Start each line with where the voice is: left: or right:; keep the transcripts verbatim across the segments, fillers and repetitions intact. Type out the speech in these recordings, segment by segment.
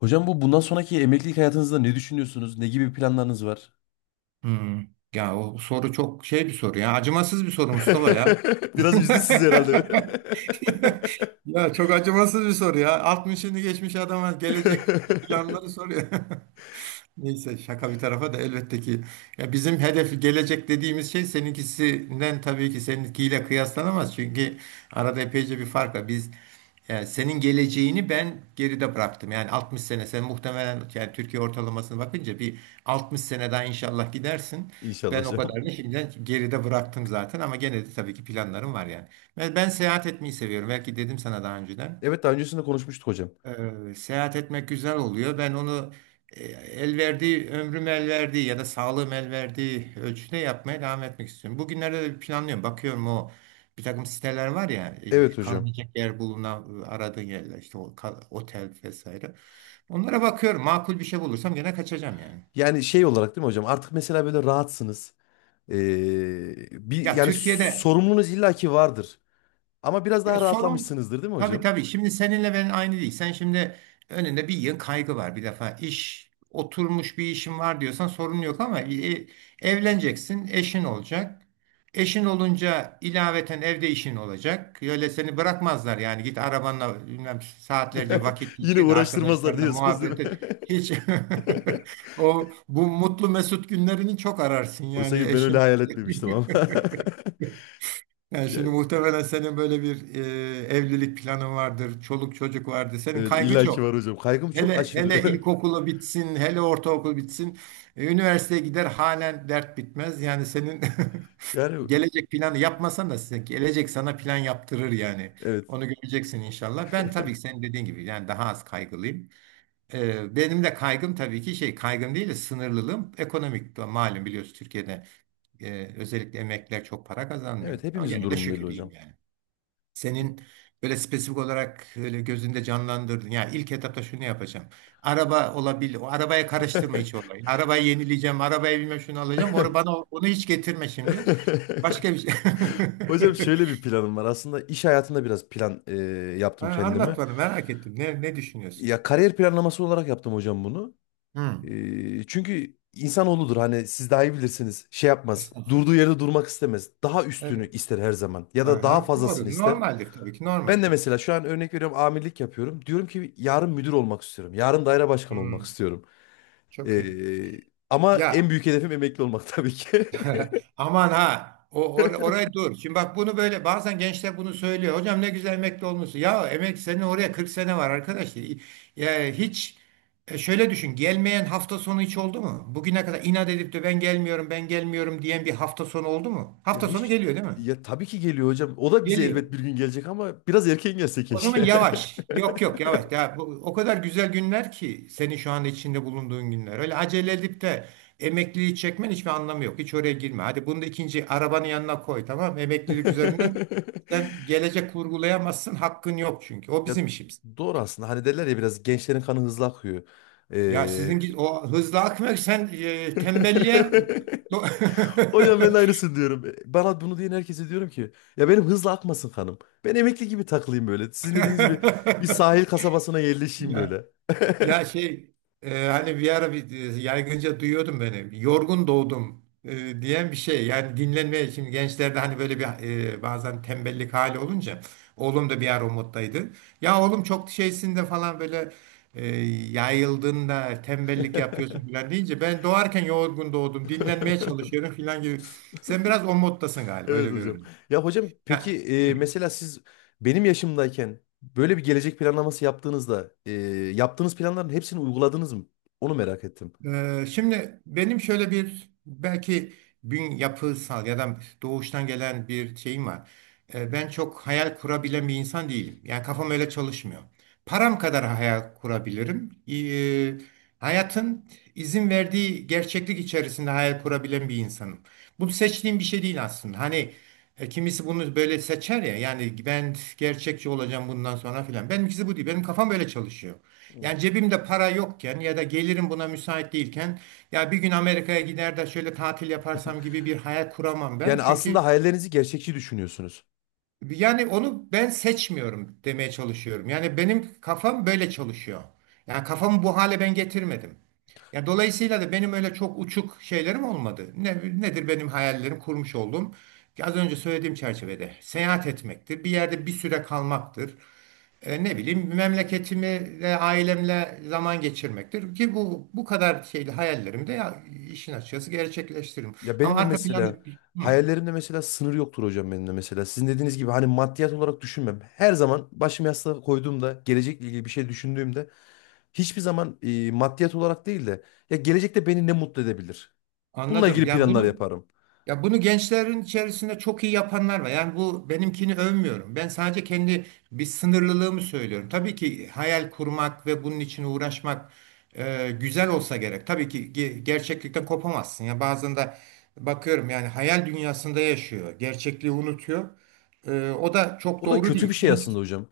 left: Hocam bu bundan sonraki emeklilik hayatınızda ne düşünüyorsunuz? Ne gibi planlarınız var?
right: Hmm. Ya o soru çok şey bir soru ya. Acımasız bir soru, Mustafa ya.
left: Biraz üzdü sizi herhalde.
right: Ya çok acımasız bir soru ya. altmışını geçmiş adama gelecek planları soruyor. Neyse, şaka bir tarafa da elbette ki ya bizim hedef gelecek dediğimiz şey seninkisinden tabii ki seninkiyle kıyaslanamaz. Çünkü arada epeyce bir fark var. Biz yani senin geleceğini ben geride bıraktım. Yani altmış sene sen muhtemelen yani Türkiye ortalamasına bakınca bir altmış sene daha inşallah gidersin.
left: İnşallah
right: Ben o
left: hocam.
right: kadarını şimdiden geride bıraktım zaten ama gene de tabii ki planlarım var yani. Ben, ben seyahat etmeyi seviyorum. Belki dedim sana daha önceden.
left: Evet daha öncesinde konuşmuştuk hocam.
right: Ee, seyahat etmek güzel oluyor. Ben onu e, el verdiği, ömrüm el verdiği ya da sağlığım el verdiği ölçüde yapmaya devam etmek istiyorum. Bugünlerde de planlıyorum. Bakıyorum, o bir takım siteler var ya,
left: Evet
right: e,
left: hocam.
right: kalınacak yer bulunan e, aradığın yerler, işte o, ka- otel vesaire. Onlara bakıyorum. Makul bir şey bulursam gene kaçacağım yani.
left: Yani şey olarak değil mi hocam? Artık mesela böyle rahatsınız. Ee, bir
right: Ya
left: yani
right: Türkiye'de
left: sorumluluğunuz illaki vardır. Ama biraz
right: ya
left: daha
right: sorun
left: rahatlamışsınızdır değil mi
right: tabii
left: hocam?
right: tabii şimdi seninle ben aynı değil. Sen şimdi önünde bir yığın kaygı var bir defa. İş oturmuş bir işin var diyorsan sorun yok ama e, evleneceksin, eşin olacak. Eşin olunca ilaveten evde işin olacak. Öyle seni bırakmazlar yani git arabanla bilmem saatlerce vakit
left: Yine
right: geçir de
left: uğraştırmazlar
right: arkadaşlarınla
left: diyorsunuz değil
right: muhabbet et.
left: mi?
right: Hiç o bu mutlu mesut günlerini çok ararsın
left: Oysa
right: yani
left: ki ben öyle
right: eşin.
left: hayal etmemiştim ama.
right: Yani şimdi
left: Yani,
right: muhtemelen senin böyle bir e, evlilik planın vardır, çoluk çocuk vardır. Senin
left: evet
right: kaygı
left: illaki
right: çok.
left: var hocam. Kaygım çok
right: Hele hele
left: aşırı.
right: ilkokulu bitsin, hele ortaokul bitsin, e, üniversiteye gider, halen dert bitmez. Yani senin
left: Yani
right: gelecek planı yapmasan da size gelecek sana plan yaptırır yani.
left: evet.
right: Onu göreceksin inşallah. Ben tabii ki senin dediğin gibi yani daha az kaygılıyım. E, benim de kaygım tabii ki şey kaygım değil de sınırlılığım ekonomik. Malum biliyorsun, Türkiye'de e, özellikle emekliler çok para kazanmıyor.
left: Evet
right: Ama
left: hepimizin
right: gene de
left: durumu belli
right: şükür iyiyim
left: hocam.
right: yani. Senin böyle spesifik olarak öyle gözünde canlandırdın. Ya ilk etapta şunu yapacağım. Araba olabilir. O arabaya karıştırma hiç olayı. Arabayı yenileyeceğim. Arabaya bilmem şunu alacağım. Onu bana, onu hiç getirme şimdi. Başka bir şey.
left: Hocam şöyle bir planım var. Aslında iş hayatında biraz plan e,
right: Ha,
left: yaptım kendimi.
right: anlat bana, merak ettim. Ne, ne düşünüyorsun?
left: Ya kariyer planlaması olarak yaptım hocam bunu.
right: Hmm.
left: E, çünkü insanoğludur hani siz daha iyi bilirsiniz. Şey yapmaz.
right: Estağfurullah.
left: Durduğu yerde durmak istemez. Daha
right: Evet.
left: üstünü ister her zaman. Ya da daha
right: Aha.
left: fazlasını
right: Doğru.
left: ister.
right: Normaldir tabii ki. Normal
left: Ben de
right: tabii ki.
left: mesela şu an örnek veriyorum amirlik yapıyorum. Diyorum ki yarın müdür olmak istiyorum. Yarın daire başkanı olmak
right: Hmm.
left: istiyorum.
right: Çok
left: E,
right: iyi.
left: Ama
right: Ya
left: en büyük hedefim emekli olmak tabii ki.
right: aman ha. O, or- oraya dur. Şimdi bak, bunu böyle bazen gençler bunu söylüyor. Hocam ne güzel emekli olmuşsun. Ya emek, senin oraya kırk sene var arkadaş. Ya hiç e, şöyle düşün. Gelmeyen hafta sonu hiç oldu mu? Bugüne kadar inat edip de ben gelmiyorum, ben gelmiyorum diyen bir hafta sonu oldu mu?
left: Ya
right: Hafta sonu
left: hiç
right: geliyor değil mi?
left: Ya tabii ki geliyor hocam. O da bize
right: Geliyor.
left: elbet bir gün gelecek ama biraz erken gelse
right: O zaman
left: keşke.
right: yavaş. Yok yok yavaş. Ya, bu, o kadar güzel günler ki senin şu anda içinde bulunduğun günler. Öyle acele edip de emekliliği çekmen hiçbir anlamı yok. Hiç oraya girme. Hadi bunu da ikinci arabanın yanına koy, tamam mı? Emeklilik üzerinden sen gelecek kurgulayamazsın. Hakkın yok çünkü. O
left: Ya
right: bizim işimiz.
left: doğru aslında. Hani derler ya biraz gençlerin kanı hızlı akıyor.
right: Ya
left: Ee...
right: sizin o hızlı akmak sen e, tembelliğe...
left: Hocam ben de aynısını diyorum. Bana bunu diyen herkese diyorum ki ya benim hızlı akmasın kanım. Ben emekli gibi takılayım böyle. Sizin dediğiniz gibi bir sahil kasabasına yerleşeyim
right: ya.
left: böyle.
right: Ya şey, e, hani bir ara bir, e, yaygınca duyuyordum beni. Yorgun doğdum e, diyen bir şey. Yani dinlenmeye, şimdi gençlerde hani böyle bir e, bazen tembellik hali olunca oğlum da bir ara o moddaydı. Ya oğlum çok şeysinde falan, böyle e, yayıldığında tembellik yapıyorsun falan deyince, ben doğarken yorgun doğdum dinlenmeye çalışıyorum falan gibi. Sen biraz o moddasın galiba,
left: Evet
right: öyle
left: hocam.
right: görünüyor.
left: Ya hocam
right: Ya,
left: peki
right: hı.
left: e, mesela siz benim yaşımdayken böyle bir gelecek planlaması yaptığınızda e, yaptığınız planların hepsini uyguladınız mı? Onu merak ettim.
right: Ee, şimdi benim şöyle bir belki bün yapısal ya da doğuştan gelen bir şeyim var. Ee, ben çok hayal kurabilen bir insan değilim. Yani kafam öyle çalışmıyor. Param kadar hayal kurabilirim. Ee, hayatın izin verdiği gerçeklik içerisinde hayal kurabilen bir insanım. Bu seçtiğim bir şey değil aslında. Hani e, kimisi bunu böyle seçer ya. Yani ben gerçekçi olacağım bundan sonra filan. Benimkisi bu değil. Benim kafam böyle çalışıyor.
left: Evet.
right: Yani cebimde para yokken ya da gelirim buna müsait değilken, ya bir gün Amerika'ya gider de şöyle tatil yaparsam gibi bir hayal kuramam ben.
left: Yani
right: Çünkü
left: aslında hayallerinizi gerçekçi düşünüyorsunuz.
right: yani onu ben seçmiyorum demeye çalışıyorum. Yani benim kafam böyle çalışıyor. Yani kafamı bu hale ben getirmedim. Ya dolayısıyla da benim öyle çok uçuk şeylerim olmadı. Ne, nedir benim hayallerim kurmuş olduğum? Ki az önce söylediğim çerçevede seyahat etmektir, bir yerde bir süre kalmaktır. E, ne bileyim, memleketimi ve ailemle zaman geçirmektir ki bu bu kadar şeyli hayallerimi de ya, işin açıkçası gerçekleştiririm.
left: Ya
right: Ama
left: benim de
right: arka planda
left: mesela
right: hı,
left: hayallerimde mesela sınır yoktur hocam benim de mesela. Sizin dediğiniz gibi hani maddiyat olarak düşünmem. Her zaman başımı yastığa koyduğumda gelecekle ilgili bir şey düşündüğümde hiçbir zaman e, maddiyat olarak değil de ya gelecekte beni ne mutlu edebilir? Bununla
right: anladım.
left: ilgili
right: Yani
left: planlar
right: bunu,
left: yaparım.
right: ya bunu gençlerin içerisinde çok iyi yapanlar var. Yani bu, benimkini övmüyorum. Ben sadece kendi bir sınırlılığımı söylüyorum. Tabii ki hayal kurmak ve bunun için uğraşmak e, güzel olsa gerek. Tabii ki ge- gerçeklikten kopamazsın. Ya bazen de bakıyorum yani hayal dünyasında yaşıyor, gerçekliği unutuyor. E, o da çok
left: O da
right: doğru
left: kötü
right: değil.
left: bir şey
right: Seninki
left: aslında hocam.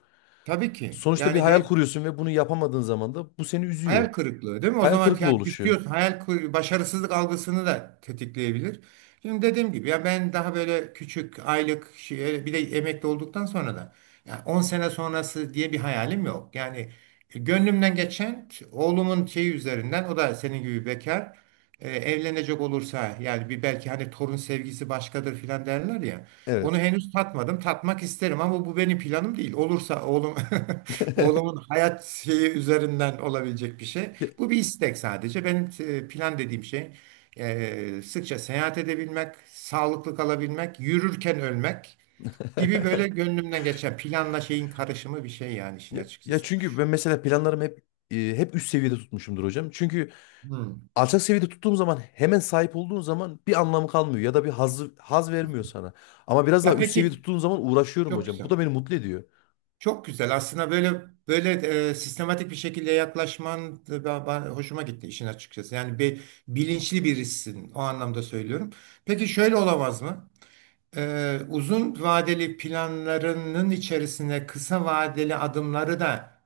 right: tabii ki
left: Sonuçta bir
right: yani
left: hayal
right: ge-
left: kuruyorsun ve bunu yapamadığın zaman da bu seni üzüyor.
right: hayal kırıklığı değil mi? O
left: Hayal
right: zaman
left: kırıklığı
right: yani
left: oluşuyor.
right: küsüyorsun. Hayal kır- başarısızlık algısını da tetikleyebilir. Şimdi dediğim gibi ya ben daha böyle küçük aylık şey, bir de emekli olduktan sonra da yani on sene sonrası diye bir hayalim yok. Yani e, gönlümden geçen oğlumun şeyi üzerinden, o da senin gibi bekar, e, evlenecek olursa yani bir, belki hani torun sevgisi başkadır filan derler ya. Onu
left: Evet.
right: henüz tatmadım. Tatmak isterim ama bu benim planım değil. Olursa oğlum. Oğlumun hayat şeyi üzerinden olabilecek bir şey.
left: Ya,
right: Bu bir istek sadece. Benim e, plan dediğim şey, e, sıkça seyahat edebilmek, sağlıklı kalabilmek, yürürken ölmek gibi böyle gönlümden geçen planla şeyin karışımı bir şey yani işin
left: ya, ya
right: açıkçası.
left: çünkü ben mesela planlarımı hep e, hep üst seviyede tutmuşumdur hocam. Çünkü
right: Hmm.
left: alçak seviyede tuttuğum zaman hemen sahip olduğun zaman bir anlamı kalmıyor ya da bir haz haz vermiyor sana. Ama biraz daha
right: Ya
left: üst seviyede
right: peki,
left: tuttuğum zaman uğraşıyorum
right: çok
left: hocam. Bu
right: güzel.
left: da beni mutlu ediyor.
right: Çok güzel. Aslında böyle böyle e, sistematik bir şekilde yaklaşman da ba- ba- hoşuma gitti işin açıkçası. Yani bir bilinçli birisin o anlamda söylüyorum. Peki şöyle olamaz mı? Ee, uzun vadeli planlarının içerisine kısa vadeli adımları da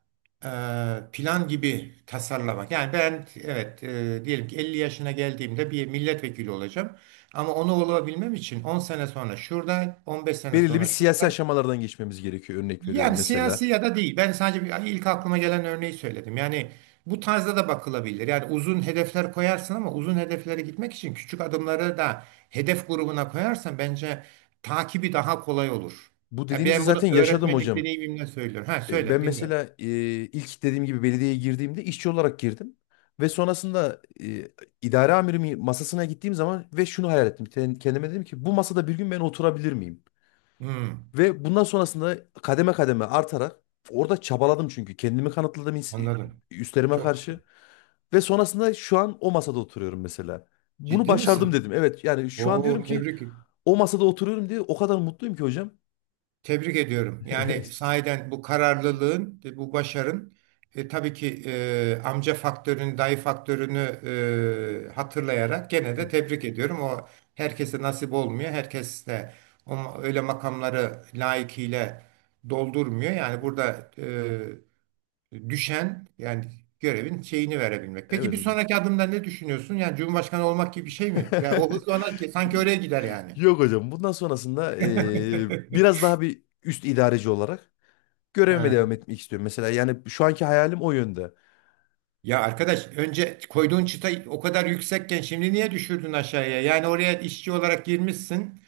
right: e, plan gibi tasarlamak. Yani ben, evet, e, diyelim ki elli yaşına geldiğimde bir milletvekili olacağım. Ama onu olabilmem için on sene sonra şurada, on beş sene
left: Belirli bir
right: sonra
left: siyasi
right: şurada,
left: aşamalardan geçmemiz gerekiyor örnek veriyorum
right: yani siyasi
left: mesela.
right: ya da değil. Ben sadece bir- yani ilk aklıma gelen örneği söyledim. Yani bu tarzda da bakılabilir. Yani uzun hedefler koyarsın ama uzun hedeflere gitmek için küçük adımları da hedef grubuna koyarsan bence takibi daha kolay olur.
left: Bu
right: Ya
left: dediğinizi
right: ben bunu
left: zaten yaşadım
right: öğretmenlik
left: hocam.
right: deneyimimle söylüyorum. Ha,
left: E, Ben
right: söyle, dinliyorum.
left: mesela e, ilk dediğim gibi belediyeye girdiğimde işçi olarak girdim. Ve sonrasında e, idare amirimin masasına gittiğim zaman ve şunu hayal ettim. Ken- Kendime dedim ki bu masada bir gün ben oturabilir miyim?
right: Hmm,
left: Ve bundan sonrasında kademe kademe artarak orada çabaladım çünkü. Kendimi kanıtladım ins-
right: anladım.
left: üstlerime
right: Çok güzel.
left: karşı. Ve sonrasında şu an o masada oturuyorum mesela. Bunu
right: Ciddi misin?
left: başardım dedim. Evet yani şu an diyorum
right: Oo,
left: ki
right: tebrik.
left: o masada oturuyorum diye o kadar mutluyum ki hocam.
right: Tebrik ediyorum. Yani sahiden bu kararlılığın, e, bu başarın e, tabii ki e, amca faktörünü, dayı faktörünü e, hatırlayarak gene de tebrik ediyorum. O herkese nasip olmuyor. Herkes de o, ma- öyle makamları layıkıyla doldurmuyor. Yani burada e, düşen yani görevin şeyini verebilmek. Peki
left: Evet
right: bir
left: hocam.
right: sonraki adımda ne düşünüyorsun? Yani Cumhurbaşkanı olmak gibi bir şey mi? Ve o hız ona sanki oraya gider yani.
left: Yok hocam. Bundan sonrasında eee, biraz daha bir üst idareci olarak
right: He.
left: görevime devam etmek istiyorum. Mesela yani şu anki hayalim o yönde.
right: Ya arkadaş, önce koyduğun çıta o kadar yüksekken şimdi niye düşürdün aşağıya? Yani oraya işçi olarak girmişsin,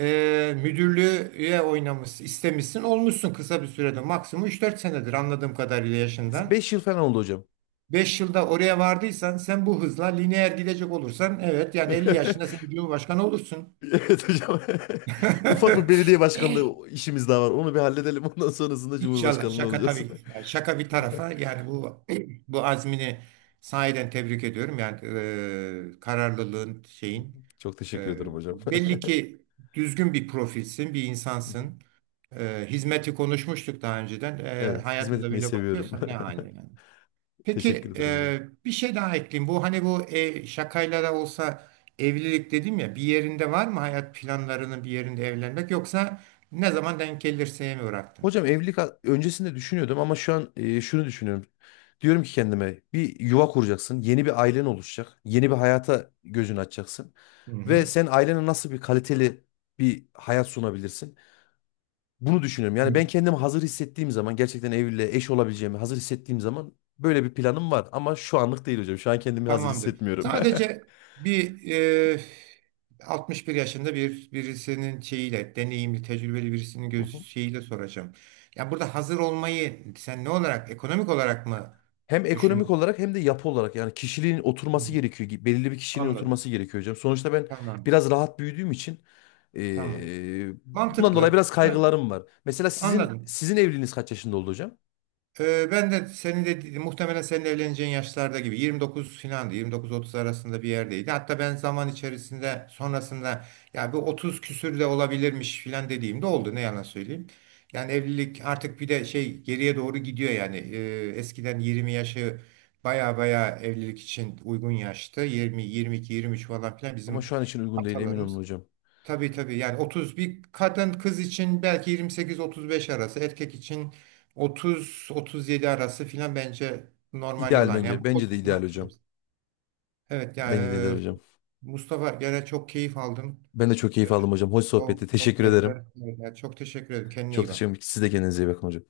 right: e, müdürlüğe oynamışsın, istemişsin, olmuşsun kısa bir sürede. Maksimum üç dört senedir anladığım kadarıyla yaşından.
left: Beş yıl falan oldu hocam.
right: Beş yılda oraya vardıysan sen bu hızla lineer gidecek olursan evet yani elli yaşında sen Cumhurbaşkanı olursun.
left: Evet hocam. Ufak bir belediye başkanlığı işimiz daha var. Onu bir halledelim. Ondan sonrasında
right: İnşallah,
left: Cumhurbaşkanlığı
right: şaka
left: olacağız.
right: tabii, yani şaka bir tarafa yani bu bu azmini sahiden tebrik ediyorum yani e, kararlılığın şeyin.
left: Çok teşekkür
right: Ee,
left: ederim hocam.
right: Belli ki düzgün bir profilsin, bir insansın. Ee, hizmeti konuşmuştuk daha önceden. Ee,
left: Evet, hizmet
right: hayata da
left: etmeyi
right: böyle
left: seviyorum.
right: bakıyorsan ne hali yani.
left: Teşekkür
right: Peki
left: ederim hocam.
right: e, bir şey daha ekleyeyim. Bu hani bu e, şakayla da olsa evlilik dedim ya, bir yerinde var mı hayat planlarının bir yerinde evlenmek, yoksa ne zaman denk gelirse mi bıraktın?
left: Hocam evlilik a- öncesinde düşünüyordum ama şu an e, şunu düşünüyorum. Diyorum ki kendime bir yuva kuracaksın, yeni bir ailen oluşacak, yeni bir hayata gözünü açacaksın
right: Hı
left: ve
right: hı.
left: sen ailene nasıl bir kaliteli bir hayat sunabilirsin? Bunu düşünüyorum. Yani ben kendimi hazır hissettiğim zaman gerçekten evliliğe eş olabileceğimi hazır hissettiğim zaman böyle bir planım var ama şu anlık değil hocam. Şu an kendimi hazır
right: Tamamdır.
left: hissetmiyorum.
right: Sadece bir e, altmış bir yaşında bir birisinin şeyiyle, deneyimli, tecrübeli birisinin göz şeyiyle soracağım. Ya burada hazır olmayı sen ne olarak, ekonomik olarak mı
left: Hem ekonomik
right: düşünüyorsun?
left: olarak hem de yapı olarak yani kişiliğin oturması
right: Hmm,
left: gerekiyor. Gi- Belirli bir kişiliğin
right: anladım.
left: oturması gerekiyor hocam. Sonuçta ben
right: Tamam.
left: biraz rahat büyüdüğüm için
right: Tamam.
left: eee, bundan dolayı
right: Mantıklı.
left: biraz
right: Ha,
left: kaygılarım var. Mesela sizin
right: anladım.
left: sizin evliliğiniz kaç yaşında oldu hocam?
right: Ee, ben de senin de muhtemelen senin evleneceğin yaşlarda gibi yirmi dokuz filandı, yirmi dokuz otuz arasında bir yerdeydi. Hatta ben zaman içerisinde sonrasında ya bu otuz küsür de olabilirmiş filan dediğimde oldu, ne yalan söyleyeyim. Yani evlilik artık bir de şey geriye doğru gidiyor yani. Ee, eskiden yirmi yaşı baya baya evlilik için uygun yaştı. yirmi, yirmi iki, yirmi üç falan filan
left: Ama
right: bizim
left: şu an için uygun değil emin olun
right: atalarımız.
left: hocam.
right: Tabii tabii yani otuz, bir kadın kız için belki yirmi sekiz otuz beş arası, erkek için otuz otuz yedi arası filan bence normal
left: İdeal
right: olan yani
left: bence.
right: bu
left: Bence de
right: koşuşturma
left: ideal hocam.
right: içerisinde. Evet ya,
left: Bence de ideal
right: e,
left: hocam.
right: Mustafa, gene çok keyif aldım.
left: Ben de çok keyif aldım hocam. Hoş
right: O
left: sohbetti. Teşekkür ederim.
right: sohbetler. Evet, çok teşekkür ederim. Kendine
left: Çok
right: iyi
left: teşekkür
right: bak.
left: ederim. Siz de kendinize iyi bakın hocam.